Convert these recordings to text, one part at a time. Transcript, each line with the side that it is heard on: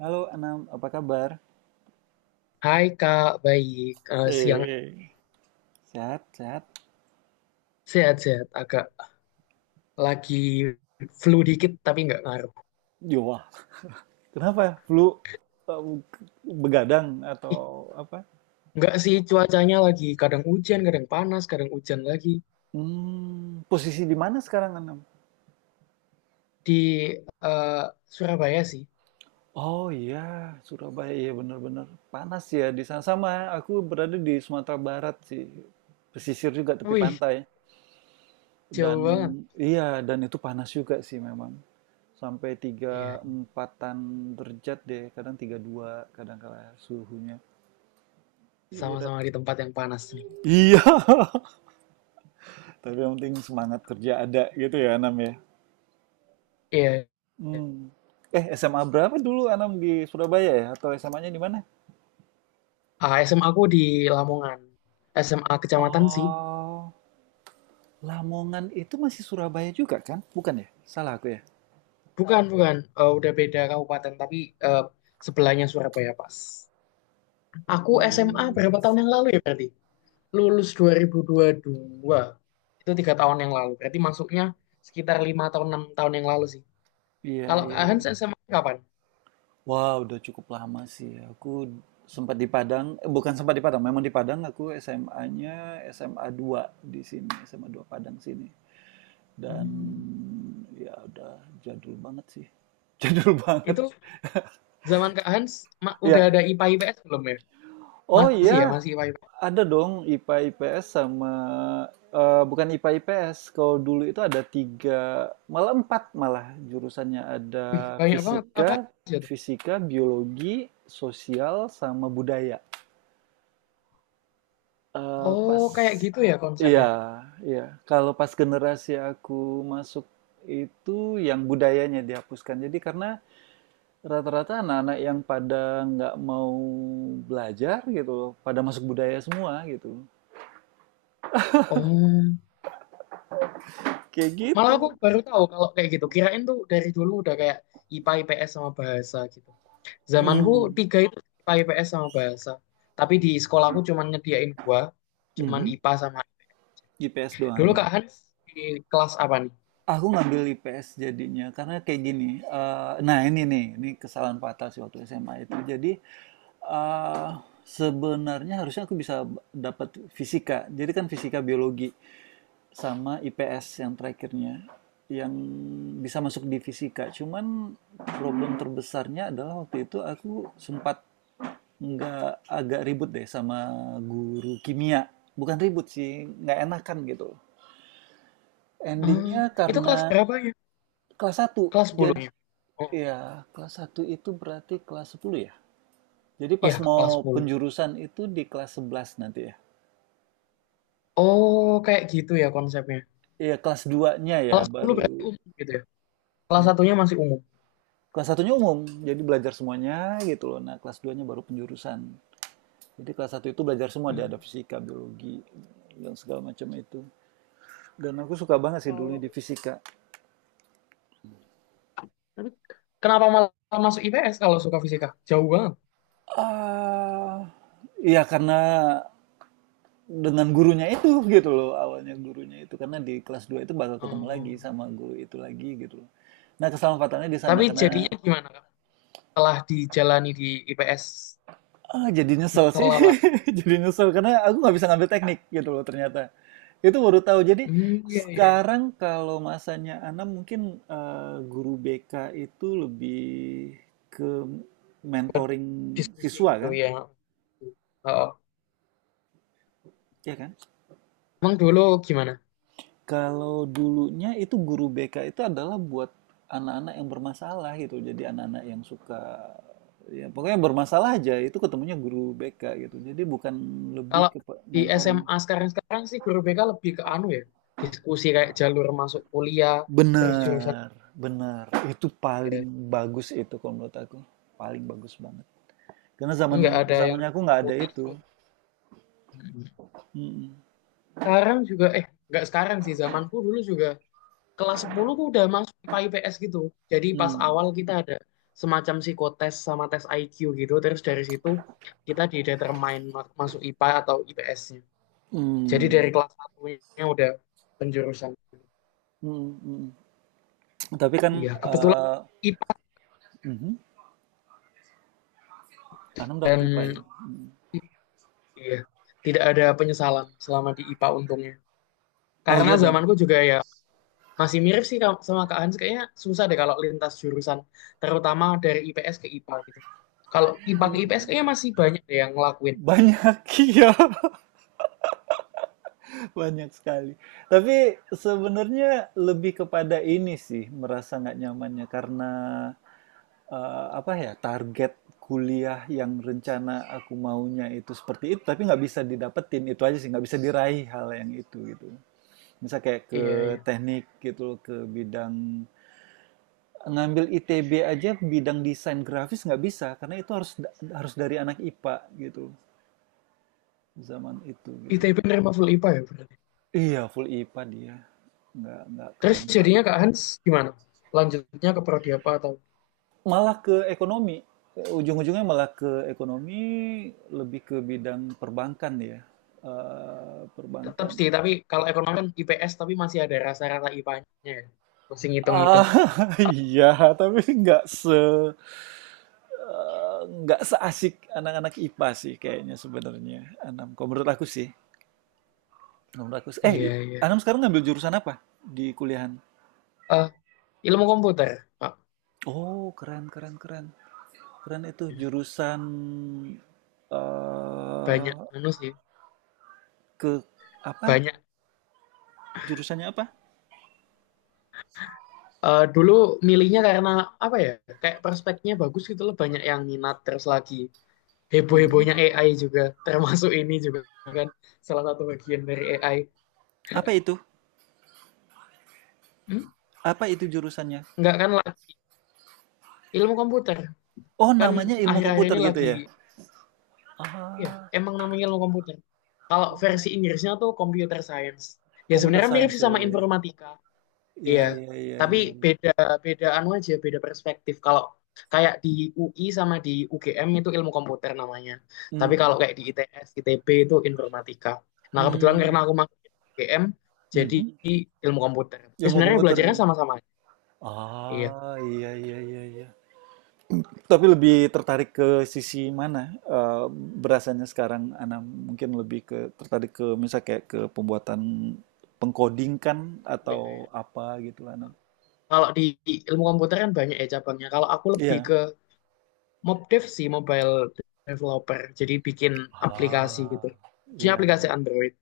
right: Halo Anam, apa kabar?
left: Hai Kak, baik. Eh, siang,
right: Eh, Sehat, sehat.
left: sehat-sehat. Agak lagi flu dikit tapi nggak ngaruh.
right: Yo, wah. Kenapa? Flu eh, begadang
left: Ih,
right: atau apa?
left: nggak sih, cuacanya lagi kadang hujan, kadang panas, kadang hujan lagi
right: Hmm, posisi di mana sekarang Anam?
left: di eh, Surabaya sih.
right: Oh iya, Surabaya iya benar-benar panas ya di sana. Sama, aku berada di Sumatera Barat sih. Pesisir juga tepi
left: Wih,
right: pantai. Dan
left: jauh banget.
right: iya, dan itu panas juga sih memang. Sampai tiga
left: Iya,
right: empatan derajat deh, kadang tiga dua kadang kala suhunya. Iya.
left: sama-sama di tempat yang panas nih.
right: Iya. Tapi yang penting semangat kerja ada gitu ya Anam ya.
left: Iya.
right: Hmm. Eh, SMA berapa dulu Anam di Surabaya ya? Atau SMA-nya di mana?
left: Ah, SMA aku di Lamongan. SMA kecamatan sih.
right: Oh, Lamongan itu masih Surabaya juga kan? Bukan ya? Salah aku ya?
left: Bukan, bukan. Udah beda kabupaten tapi eh, sebelahnya Surabaya pas. Aku SMA
right: Hmm.
left: berapa tahun yang lalu ya berarti? Lulus dua ribu dua, itu 3 tahun yang lalu berarti masuknya sekitar 5 tahun, 6 tahun yang lalu sih.
right: Iya,
left: Kalau Kak
right: iya,
left: Hans
right: iya.
left: SMA kapan?
right: Wah, udah cukup lama sih. Aku sempat di Padang, eh, bukan sempat di Padang, memang di Padang aku SMA-nya, SMA 2 di sini, SMA 2 Padang sini. Dan
left: Hmm.
right: ya udah jadul banget sih. Jadul banget.
left: Itu zaman Kak Hans udah
right: Ya.
left: ada IPA IPS belum ya?
right: Oh
left: Masih, ya,
right: iya,
left: masih IPA IPS.
right: ada dong IPA IPS sama eee, bukan IPA IPS. Kalau dulu itu ada 3 malah 4 malah jurusannya. Ada
left: Wih, banyak banget, apa
right: fisika,
left: aja tuh?
right: fisika, biologi, sosial, sama budaya. Eee,
left: Oh,
right: pas
left: kayak gitu ya
right: iya,
left: konsepnya.
right: iya. Kalau pas generasi aku masuk itu yang budayanya dihapuskan. Jadi karena rata-rata anak-anak yang pada nggak mau belajar gitu, pada masuk budaya semua gitu.
left: Oh,
right: Kayak
left: malah aku
right: gitu.
left: baru tahu kalau kayak gitu, kirain tuh dari dulu udah kayak IPA IPS sama bahasa gitu. Zamanku
right: Mhm,
left: tiga itu IPA IPS sama bahasa, tapi di sekolahku cuman nyediain dua, cuman
right: mhm.
left: IPA sama.
right: IPS doang
left: Dulu
right: gitu.
left: Kak Hans di kelas apa nih?
right: Aku ngambil IPS jadinya karena kayak gini. Eh, nah ini nih, ini kesalahan fatal sih waktu SMA itu. Jadi eh, sebenarnya harusnya aku bisa dapat fisika. Jadi kan fisika biologi sama IPS yang terakhirnya yang bisa masuk di fisika. Cuman problem terbesarnya adalah waktu itu aku sempat nggak agak ribut deh sama guru kimia. Bukan ribut sih, nggak enakan gitu.
left: Ah,
right: Endingnya
left: itu kelas
right: karena
left: berapa ya?
right: kelas satu.
left: Kelas
right: Jadi
left: 10-nya. Oh,
right: ya kelas satu itu berarti kelas 10 ya. Jadi pas
left: iya, kelas
right: mau
left: 10.
right: penjurusan itu di kelas 11 nanti ya.
left: Oh, kayak gitu ya konsepnya.
right: Iya kelas 2-nya ya
left: Kelas 10
right: baru
left: berarti umum gitu ya. Kelas satunya masih umum.
right: kelas satunya umum. Jadi belajar semuanya gitu loh. Nah, kelas 2-nya baru penjurusan. Jadi kelas satu itu belajar semua, ada
left: Hmm.
right: fisika, biologi dan segala macam itu. Dan aku suka banget sih dulunya
left: Kalau
right: di fisika.
left: Tapi kenapa malah masuk IPS kalau suka fisika? Jauh banget.
right: Ah, iya karena dengan gurunya itu gitu loh, awalnya gurunya itu karena di kelas 2 itu bakal ketemu lagi
left: Oh.
right: sama guru itu lagi gitu loh. Nah kesempatannya di sana
left: Tapi
right: karena
left: jadinya gimana, Kak? Setelah dijalani di IPS,
right: jadi nyesel
left: misal
right: sih.
left: apa?
right: Jadi nyesel karena aku nggak bisa ngambil teknik gitu loh ternyata, itu baru tahu. Jadi
left: Hmm, iya, iya, iya.
right: sekarang kalau masanya Ana mungkin eh, guru BK itu lebih ke
left: Buat
right: mentoring
left: diskusi
right: siswa
left: gitu
right: kan,
left: ya. Oh.
right: ya kan.
left: Emang dulu gimana?
right: Kalau dulunya itu guru BK itu adalah buat anak-anak yang bermasalah gitu. Jadi anak-anak yang suka ya pokoknya bermasalah aja itu ketemunya guru BK gitu. Jadi bukan lebih
left: Kalau
right: ke
left: di
right: mentoring.
left: SMA sekarang-sekarang sih guru BK lebih ke anu ya, diskusi kayak jalur masuk kuliah, terus jurusan
right: Benar, benar. Itu
left: ya,
right: paling bagus itu kalau menurut aku. Paling bagus banget. Karena zaman
left: nggak ada yang
right: zamannya aku nggak ada
left: takuti
right: itu.
left: juga. Mm.
right: Mm-mm.
left: Sekarang juga, eh, nggak sekarang sih, zamanku dulu juga kelas 10 tuh udah masuk IPA IPS gitu. Jadi pas
right: Mm.
left: awal kita ada semacam psikotes sama tes IQ gitu, terus dari situ kita didetermine masuk IPA atau IPS-nya. Jadi dari
right: Mm.
left: kelas satunya udah penjurusan.
right: Mm, mm. Tapi kan
left: Iya, kebetulan
right: eh
left: IPA
right: mhm. Anam dapat
left: dan.
right: IPA ya?
left: Iya, tidak ada penyesalan selama di IPA untungnya.
right: Oh
left: Karena
right: iya dong.
left: zamanku juga ya masih mirip sih sama Kak Hans. Kayaknya susah deh kalau lintas jurusan, terutama dari IPS ke IPA gitu. Kalau IPA ke IPS kayaknya masih banyak deh yang ngelakuin.
right: Banyak, iya, banyak sekali. Tapi sebenarnya lebih kepada ini sih, merasa nggak nyamannya karena apa ya, target kuliah yang rencana aku maunya itu seperti itu, tapi nggak bisa didapetin itu aja sih, nggak bisa diraih hal yang itu gitu. Misal kayak ke
left: Iya, iya.
right: teknik gitu loh, ke bidang ngambil ITB aja, bidang desain grafis nggak bisa karena itu harus harus dari anak IPA gitu zaman itu gitu.
left: ITB nerima full IPA ya berarti.
right: Iya, full IPA dia, nggak
left: Terus
right: keren
left: jadinya
right: banget.
left: Kak Hans gimana? Lanjutnya ke prodi apa, atau
right: Malah ke ekonomi, ujung-ujungnya malah ke ekonomi, lebih ke bidang perbankan ya, eee,
left: tetap
right: perbankan.
left: sih, tapi kalau ekonomi kan IPS tapi masih ada rasa-rasa IPA-nya ya. Masih ngitung-ngitung.
right: Ah, iya, tapi nggak se eee, nggak seasik anak-anak IPA sih kayaknya sebenarnya, Anam, kalau menurut aku sih, kalau menurut aku sih
left: Iya,
right: Anam
left: iya.
right: sekarang ngambil jurusan apa di kuliahan?
left: Eh, ilmu komputer. Pak,
right: Oh, keren keren keren. Keren itu jurusan,
left: banyak
right: eee.
left: anu sih.
right: Ke apa,
left: Banyak.
right: jurusannya apa?
left: Dulu milihnya karena apa ya? Kayak prospeknya bagus gitu loh, banyak yang minat terus lagi
right: Mhm.
left: heboh-hebohnya AI juga, termasuk ini juga kan salah satu bagian dari AI.
right: Apa itu?
left: Hmm?
right: Apa itu jurusannya?
left: Enggak kan lah, ilmu komputer
right: Oh,
left: kan
right: namanya ilmu
left: akhir-akhir
right: komputer
left: ini
right: gitu
left: lagi
right: ya?
left: ya,
right: Ah,
left: emang namanya ilmu komputer. Kalau
right: oh,
left: versi Inggrisnya tuh computer science. Ya
right: computer
left: sebenarnya mirip sih
right: science
left: sama
right: ya,
left: informatika.
right: ya
left: Iya,
right: ya, ya iya
left: tapi
right: iya iya.
left: beda, beda anu aja, beda perspektif. Kalau kayak di UI sama di UGM itu ilmu komputer namanya. Tapi kalau
right: Mhm,
left: kayak di ITS, ITB itu informatika. Nah, kebetulan karena
right: mmm,
left: aku masuk UGM, jadi
right: mhm,
left: ilmu komputer. Tapi
right: ilmu
left: sebenarnya
right: komputer
left: belajarnya
right: ya?
left: sama-sama. Iya.
right: Ah, iya iya iya iya. Tapi lebih tertarik ke sisi mana, eee, berasanya sekarang Ana mungkin lebih ke tertarik ke misal kayak ke pembuatan peng-coding kan?
left: Iya,
right: Atau
left: iya.
right: apa gitu Ana?
left: Kalau di ilmu komputer kan banyak ya cabangnya. Kalau aku lebih
right: Iya.
left: ke MobDev sih, mobile developer. Jadi bikin aplikasi
right: Ah,
left: gitu. Jadi
right: iya
left: aplikasi
right: iya.
left: Android.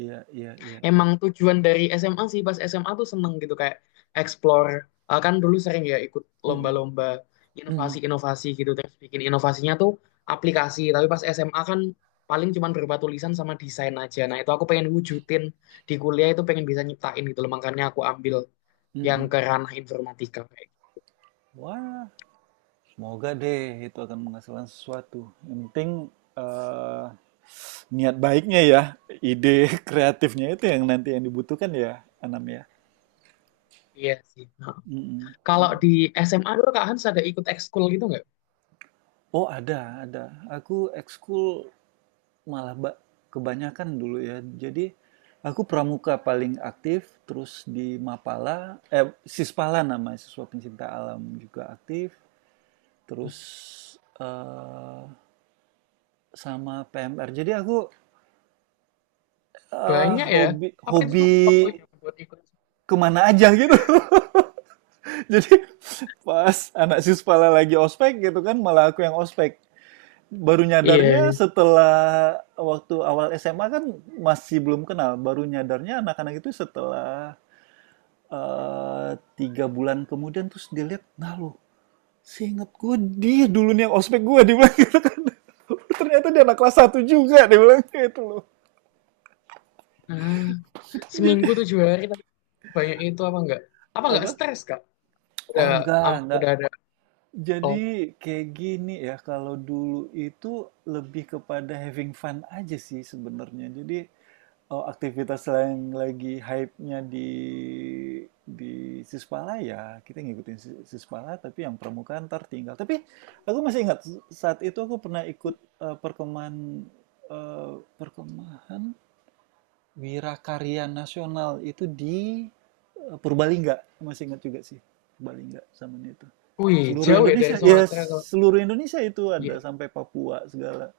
right: Iya iya iya iya.
left: Emang tujuan dari SMA sih, pas SMA tuh seneng gitu kayak explore. Kan dulu sering ya ikut
right: Mhm,
left: lomba-lomba
right: mhm,
left: inovasi-inovasi gitu, terus bikin inovasinya tuh aplikasi, tapi pas SMA kan paling cuman berupa tulisan sama desain aja. Nah, itu aku pengen wujudin di kuliah, itu pengen bisa nyiptain gitu loh, makanya aku ambil yang
right: mhm.
left: ke ranah informatika kayak gitu.
right: Wah, semoga deh itu akan menghasilkan sesuatu. Yang penting, eee, niat baiknya ya, ide kreatifnya itu yang nanti yang dibutuhkan ya, Anam ya?
left: Iya sih. Nah,
right: Mhm,
left: kalau
right: mhm.
left: di SMA dulu Kak Hans ada ikut ekskul gitu nggak?
right: Oh ada, ada. Aku ekskul malah kebanyakan dulu ya. Jadi, aku pramuka paling aktif, terus di Mapala eh, Sispala namanya, Siswa Pencinta Alam juga aktif. Terus eh, sama PMR. Jadi aku
left: Banyak ya.
right: hobi
left: Apa itu
right: hobi
left: tuh waktunya buat ikut?
right: kemana aja gitu. Jadi pas anak sispala lagi ospek gitu kan, malah aku yang ospek. Baru
left: Iya,
right: nyadarnya
left: iya.
right: setelah waktu awal SMA kan masih belum kenal. Baru nyadarnya anak-anak itu setelah eh, tiga bulan kemudian terus dilihat, nah loh, seinget gue dia dulu nih yang ospek gue dia bilang gitu kan. Ternyata dia anak kelas satu juga dia bilang kayak itu loh.
left: Ah.
right: Jadi
left: Seminggu 7 hari tapi banyak itu apa enggak? Apa enggak
right: apa?
left: stres, Kak? Udah
right: Oh enggak, enggak.
left: ada. Oh.
right: Jadi kayak gini ya kalau dulu itu lebih kepada having fun aja sih sebenarnya. Jadi oh, aktivitas yang lagi hype-nya di Sispala ya, kita ngikutin Sis- Sispala tapi yang permukaan ntar tinggal. Tapi aku masih ingat saat itu aku pernah ikut eh, perkemahan eh, perkemahan Wirakarya Nasional itu di Purbalingga. Masih ingat juga sih Purbalingga zamannya itu.
left: Wih,
right: Seluruh
left: jauh ya dari
right: Indonesia, ya
left: Sumatera ke.
right: seluruh Indonesia itu ada
left: Iya.
right: sampai Papua segala.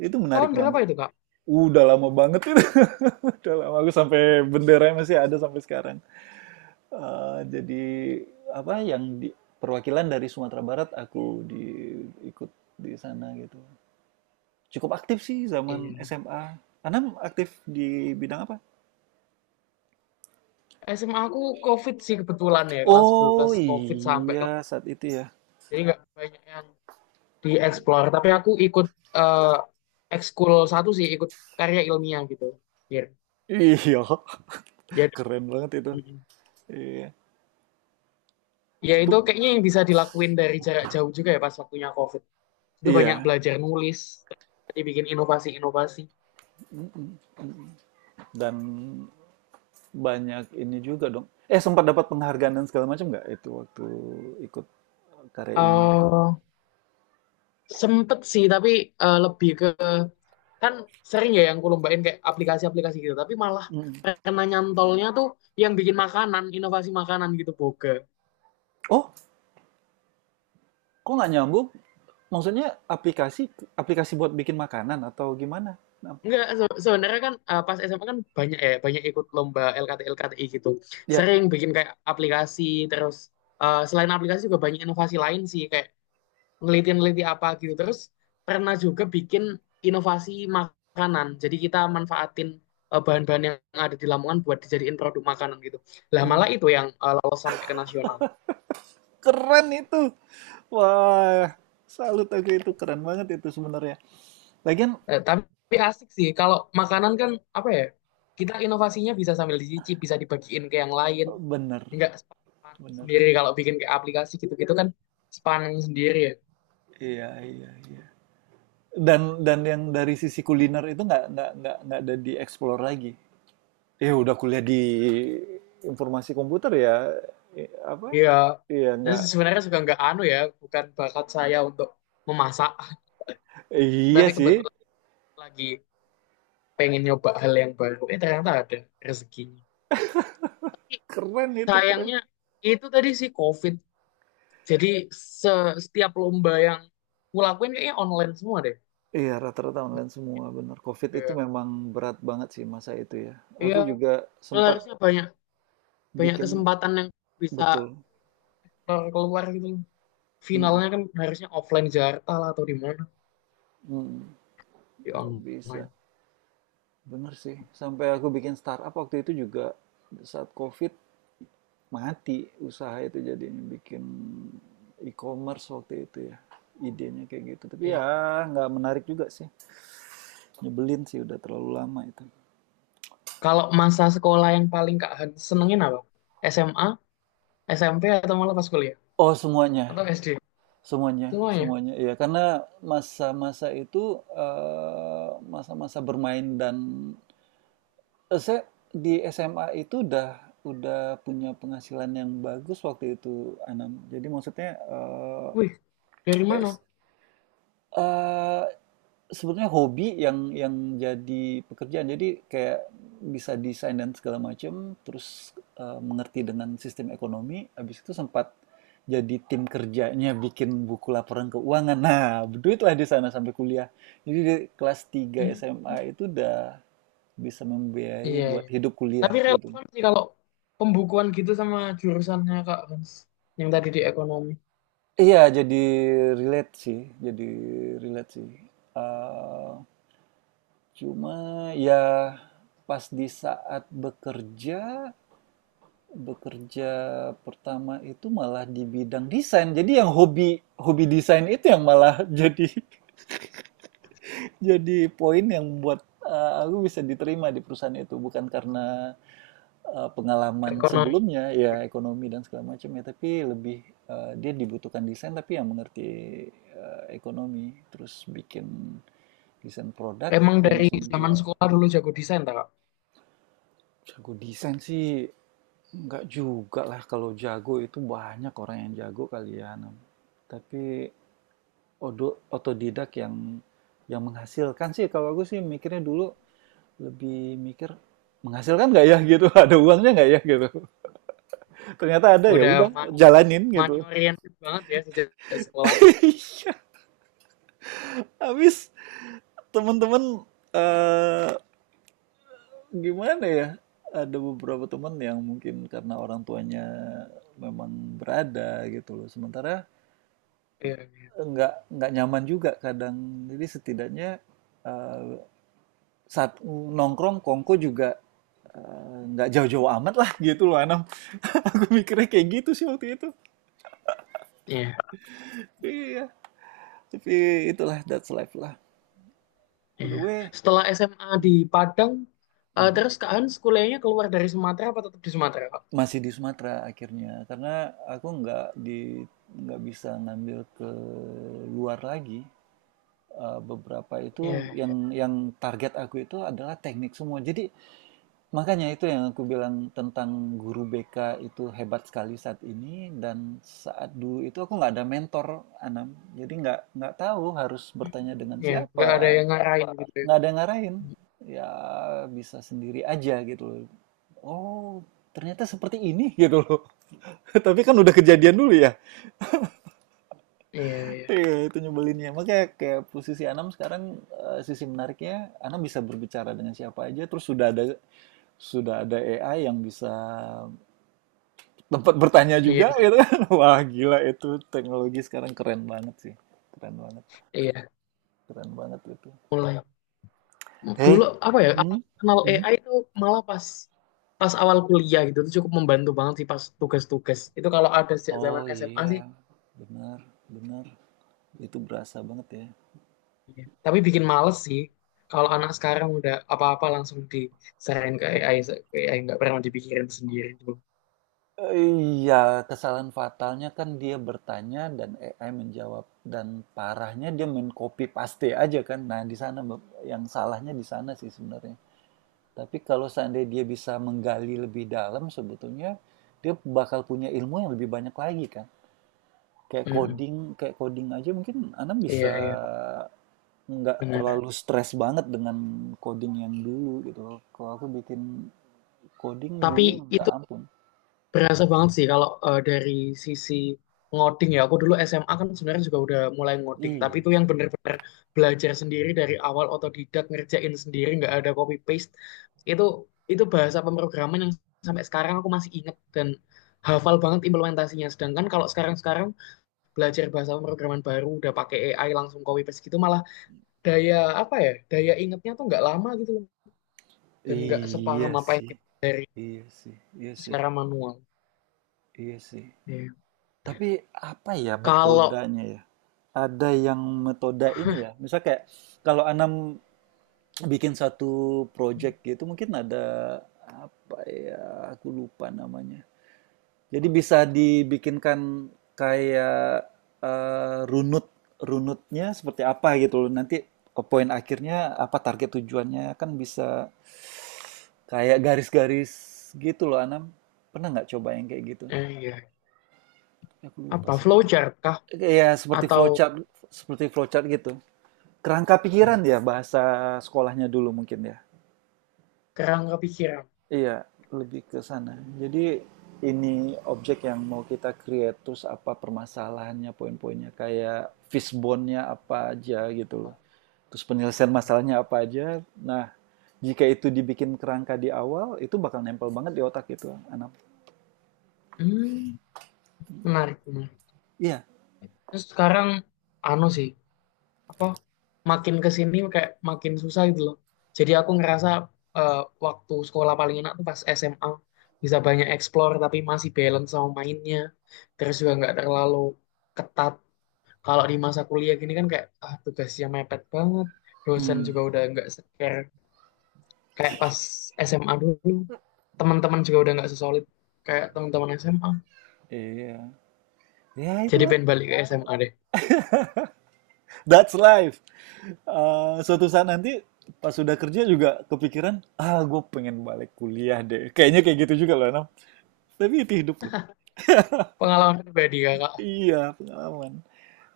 right: Itu
left: Tahun
right: menarik
left: berapa
right: banget.
left: itu, Kak?
right: Udah lama banget itu. Udah lama aku sampai benderanya masih ada sampai sekarang. Eh, jadi apa yang di, perwakilan dari Sumatera Barat aku di ikut di sana gitu. Cukup aktif sih zaman
left: Iya.
right: SMA. Anda aktif di bidang apa?
left: SMA aku COVID sih kebetulan ya, kelas
right: Oh
left: 11 COVID sampai
right: iya
left: kelas.
right: saat itu ya.
left: Jadi nggak banyak yang dieksplor, tapi aku ikut eh ekskul satu sih, ikut karya ilmiah gitu. Iya.
right: Iya,
left: Jadi
right: keren banget itu.
left: mm.
right: Iya.
left: ya itu
right: Itu-
left: kayaknya yang bisa dilakuin dari jarak jauh juga ya pas waktunya COVID. Itu banyak
right: iya.
left: belajar nulis, dibikin inovasi-inovasi.
right: Mm-mm. Dan banyak ini juga dong. Eh sempat dapat penghargaan dan segala macam nggak itu waktu ikut karya ilmiah itu.
left: eh sempet sih, tapi lebih ke, kan sering ya yang kulombain kayak aplikasi-aplikasi gitu, tapi malah
right: Mm.
left: karena nyantolnya tuh yang bikin makanan, inovasi makanan gitu, boga.
right: Oh, kok nggak nyambung? Maksudnya aplikasi aplikasi buat bikin makanan atau gimana? Nah,
left: Enggak, sebenarnya kan pas SMA kan banyak ya, banyak ikut lomba LKT LKTI gitu,
right: ya,
left: sering bikin kayak aplikasi, terus selain aplikasi juga banyak inovasi lain sih kayak ngeliti-ngeliti apa gitu. Terus pernah juga bikin inovasi makanan. Jadi kita manfaatin bahan-bahan yang ada di Lamongan buat dijadiin produk makanan gitu. Lah malah
right: mm.
left: itu yang lolos sampai ke nasional.
right: Keren itu. Wah, salut aku itu keren banget itu sebenarnya. Lagian
left: Tapi asik sih kalau makanan kan, apa ya? Kita inovasinya bisa sambil dicicip, bisa dibagiin ke yang lain.
right: bener,
left: Enggak sepaneng
right: bener.
left: sendiri kalau bikin kayak aplikasi gitu-gitu kan sepaneng sendiri ya.
right: Iya, iya, iya. Dan yang dari sisi kuliner itu nggak ada dieksplor lagi. Ya udah kuliah di informasi komputer ya, eh, apa?
left: Iya.
right: Iya
left: Terus
right: nggak.
left: sebenarnya juga nggak anu ya, bukan bakat saya untuk memasak,
right: Iya
left: tapi
right: sih,
left: kebetulan lagi pengen nyoba hal yang baru, ternyata ada rezekinya. Tapi
right: keren itu keren.
left: sayangnya itu tadi sih COVID, jadi setiap lomba yang kulakuin kayaknya online semua deh.
right: Iya, rata-rata online semua, benar COVID itu
left: Kayak,
right: memang berat banget sih masa itu ya.
left: iya
right: Aku juga sempat.
left: harusnya banyak,
right: Hmm.
left: banyak
right: Bikin
left: kesempatan yang bisa
right: betul.
left: keluar, keluar gitu,
right: Mm,
left: finalnya kan harusnya offline di Jakarta lah atau di mana,
right: mm,
left: di
right: nggak bisa.
left: online.
right: Bener sih. Sampai aku bikin startup waktu itu juga saat COVID mati usaha itu, jadinya bikin e-commerce waktu itu ya. Idenya kayak gitu. Tapi
left: Iya.
right: ya nggak menarik juga sih. Nyebelin sih udah terlalu lama itu.
left: Kalau masa sekolah yang paling Kak Han senengin apa? SMA, SMP, atau malah pas kuliah,
right: Oh, semuanya.
left: atau SD?
right: Semuanya,
left: Semuanya.
right: semuanya. Iya, karena masa-masa itu, eee, masa-masa bermain dan eee, saya di SMA itu udah punya penghasilan yang bagus waktu itu, Anam. Jadi maksudnya, eee,
left: Wih, dari mana?
right: es eee. Sebenarnya hobi yang jadi pekerjaan. Jadi kayak bisa desain dan segala macam, terus mengerti dengan sistem ekonomi. Habis itu sempat jadi tim kerjanya bikin buku laporan keuangan. Nah, berduitlah di sana sampai kuliah. Jadi di kelas 3
left: Hmm,
right: SMA itu udah bisa membiayai
left: iya,
right: buat
left: iya.
right: hidup kuliah
left: Tapi
right: gitu.
left: relevan sih kalau pembukuan gitu sama jurusannya Kak Hans. Yang tadi di ekonomi.
right: Iya, jadi relate sih, jadi relate sih. Eh, cuma ya pas di saat bekerja. Bekerja Pertama itu malah di bidang desain. Jadi yang hobi hobi desain itu yang malah jadi poin yang membuat aku bisa diterima di perusahaan itu bukan karena pengalaman
left: Ekonomi.
right: sebelumnya ya ekonomi dan segala macam ya, tapi lebih dia dibutuhkan desain tapi yang mengerti ekonomi terus bikin desain produk
left: Emang
right: yang
left: dari
right: bisa
left: zaman
right: menjual.
left: sekolah dulu jago desain tak, Kak?
right: Jago desain sih enggak juga lah, kalau jago itu banyak orang yang jago kali ya, Nam. Tapi otodidak yang menghasilkan sih. Kalau aku sih mikirnya dulu lebih mikir menghasilkan nggak ya gitu ada uangnya nggak ya gitu, ternyata ada ya
left: Udah
right: udah
left: money,
right: jalanin
left: money
right: gitu.
left: oriented banget ya sejak sejak sekolah.
right: Iya, habis temen-temen eh gimana ya? Ada beberapa temen yang mungkin karena orang tuanya memang berada gitu loh. Sementara
left: Iya,
right: nggak nyaman juga kadang. Jadi setidaknya eh, saat nongkrong Kongko juga nggak jauh-jauh amat lah gitu loh Anam. Aku mikirnya kayak gitu sih waktu itu.
left: iya,
right: Iya. Tapi itulah, that's life lah. By the
left: iya.
right: way,
left: Setelah SMA
right: hmm,
left: di Padang,
right: mhm.
left: terus Kak Hans kuliahnya keluar dari Sumatera apa tetap di Sumatera, Kak?
right: Masih di Sumatera akhirnya karena aku nggak di nggak bisa ngambil ke luar lagi. Eh, beberapa
left: Iya,
right: itu
left: iya.
right: yang target aku itu adalah teknik semua. Jadi makanya itu yang aku bilang tentang guru BK itu hebat sekali saat ini, dan saat dulu itu aku nggak ada mentor Anam, jadi nggak tahu harus bertanya dengan
left: Hmm. Iya, nggak ada
right: siapa,
left: yang ngarahin gitu ya.
right: nggak ada yang ngarahin, ya bisa sendiri aja gitu loh. Oh ternyata seperti ini gitu loh. Tapi kan udah kejadian dulu ya.
left: Iya, iya.
right: Iya, itu nyebelinnya. Makanya kayak posisi Anam sekarang sisi menariknya Anam bisa berbicara dengan siapa aja, terus sudah ada AI yang bisa tempat bertanya
left: Iya
right: juga
left: sih.
right: gitu. Wah, gila itu teknologi sekarang keren banget sih. Keren banget,
left: Iya,
right: keren banget itu.
left: mulai.
right: Hei,
left: Dulu apa ya aku
right: hmm?
left: kenal
right: Hmm?
left: AI itu, malah pas pas awal kuliah gitu, itu cukup membantu banget sih pas tugas-tugas itu kalau ada sejak zaman
right: Oh
left: SMA
right: iya,
left: sih.
right: benar, benar. Itu berasa banget ya.
left: Iya, tapi bikin males sih kalau anak sekarang udah apa-apa langsung diserahin ke AI, nggak pernah dipikirin sendiri dulu.
right: Eh, iya, kesalahan fatalnya kan dia bertanya dan AI menjawab dan parahnya dia men copy paste aja kan. Nah, di sana Bang, yang salahnya di sana sih sebenarnya. Tapi kalau seandainya dia bisa menggali lebih dalam sebetulnya dia bakal punya ilmu yang lebih banyak lagi kan. Kayak
left: Mm-mm.
right: coding, kayak coding aja mungkin Anam
left: Iya,
right: bisa
left: iya,
right: nggak terlalu
left: benar.
right: stres banget dengan coding yang dulu gitu loh. Kalau aku bikin coding dulu
left: Tapi
right: minta
left: itu
right: ampun.
left: berasa banget sih kalau dari sisi ngoding ya. Aku dulu SMA kan sebenarnya juga udah mulai ngoding, tapi
right: Iya.
left: itu yang bener-bener belajar sendiri dari awal, otodidak, ngerjain sendiri, nggak ada copy paste. Itu itu bahasa pemrograman yang sampai sekarang aku masih inget dan hafal banget implementasinya. Sedangkan kalau sekarang-sekarang belajar bahasa pemrograman baru udah pakai AI langsung copy paste gitu, malah daya apa ya? Daya ingetnya tuh nggak lama gitu loh. Dan nggak
right: Iya
left: sepaham apa yang
right: sih.
left: dari
right: Iya sih. Iya sih.
left: secara manual.
right: Iya sih.
left: Iya.
right: Tapi apa ya
left: Kalau
right: metodenya ya? Ada yang metode ini ya. Misal kayak kalau Anam bikin satu project gitu mungkin ada apa ya? Aku lupa namanya. Jadi bisa dibikinkan kayak runut runutnya seperti apa gitu loh. Nanti poin akhirnya apa target tujuannya kan bisa kayak garis-garis gitu loh Anam. Pernah nggak coba yang kayak gitu?
left: iya,
right: Aku lupa
left: apa
right: sih. Nggak-
left: flowchart kah,
right: ya seperti
left: atau
right: flowchart, seperti flowchart gitu. Kerangka pikiran ya bahasa sekolahnya dulu mungkin ya.
left: kerangka pikiran?
right: Iya, lebih ke sana. Jadi ini objek yang mau kita create, terus apa permasalahannya, poin-poinnya, kayak fishbone-nya apa aja gitu loh. Terus penyelesaian masalahnya apa aja. Nah, jika itu dibikin kerangka di awal, itu bakal nempel banget di otak gitu, anak.
left: Hmm, menarik, menarik.
right: Iya.
left: Terus sekarang anu sih, apa, makin ke sini kayak makin susah gitu loh. Jadi aku ngerasa eh, waktu sekolah paling enak tuh pas SMA, bisa banyak explore tapi masih balance sama mainnya. Terus juga nggak terlalu ketat. Kalau di masa kuliah gini kan kayak, ah, tugasnya mepet banget. Dosen
right: Hmm.
left: juga udah nggak seker kayak pas SMA dulu, teman-teman juga udah nggak sesolid kayak teman-teman SMA.
right: Iya. Ya
left: Jadi
right: itulah.
left: pengen balik ke SMA deh.
right: That's life. Eh, suatu saat nanti pas sudah kerja juga kepikiran, ah gue pengen balik kuliah deh. Kayaknya kayak gitu juga loh, Anam. Tapi itu hidup loh.
left: Pengalaman pribadi kakak.
right: Iya, pengalaman.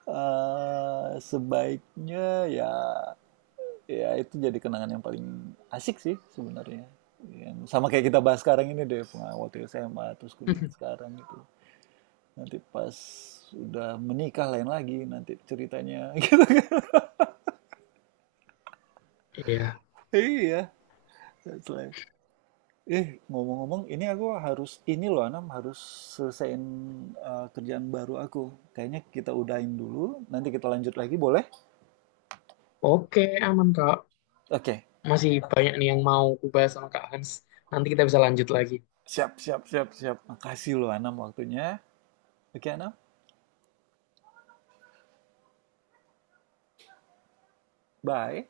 right: Eee, sebaiknya ya, ya itu jadi kenangan yang paling asik sih sebenarnya. Yang sama kayak kita bahas sekarang ini deh, pengalaman waktu SMA, terus kuliah sekarang gitu. Nanti pas udah menikah lain lagi nanti ceritanya gitu kan.
left: Iya,
right: Iya, that's life. Eh, ngomong-ngomong ini aku harus ini loh Anam, harus selesaiin eee, kerjaan baru aku. Kayaknya kita udahin dulu, nanti kita lanjut lagi boleh?
left: oke, aman Kak.
right: Oke.
left: Masih banyak nih yang mau ku sama Kak Hans. Nanti kita bisa lanjut lagi.
right: Siap, siap, siap, siap. Makasih loh Anam waktunya. Oke Anam, bye.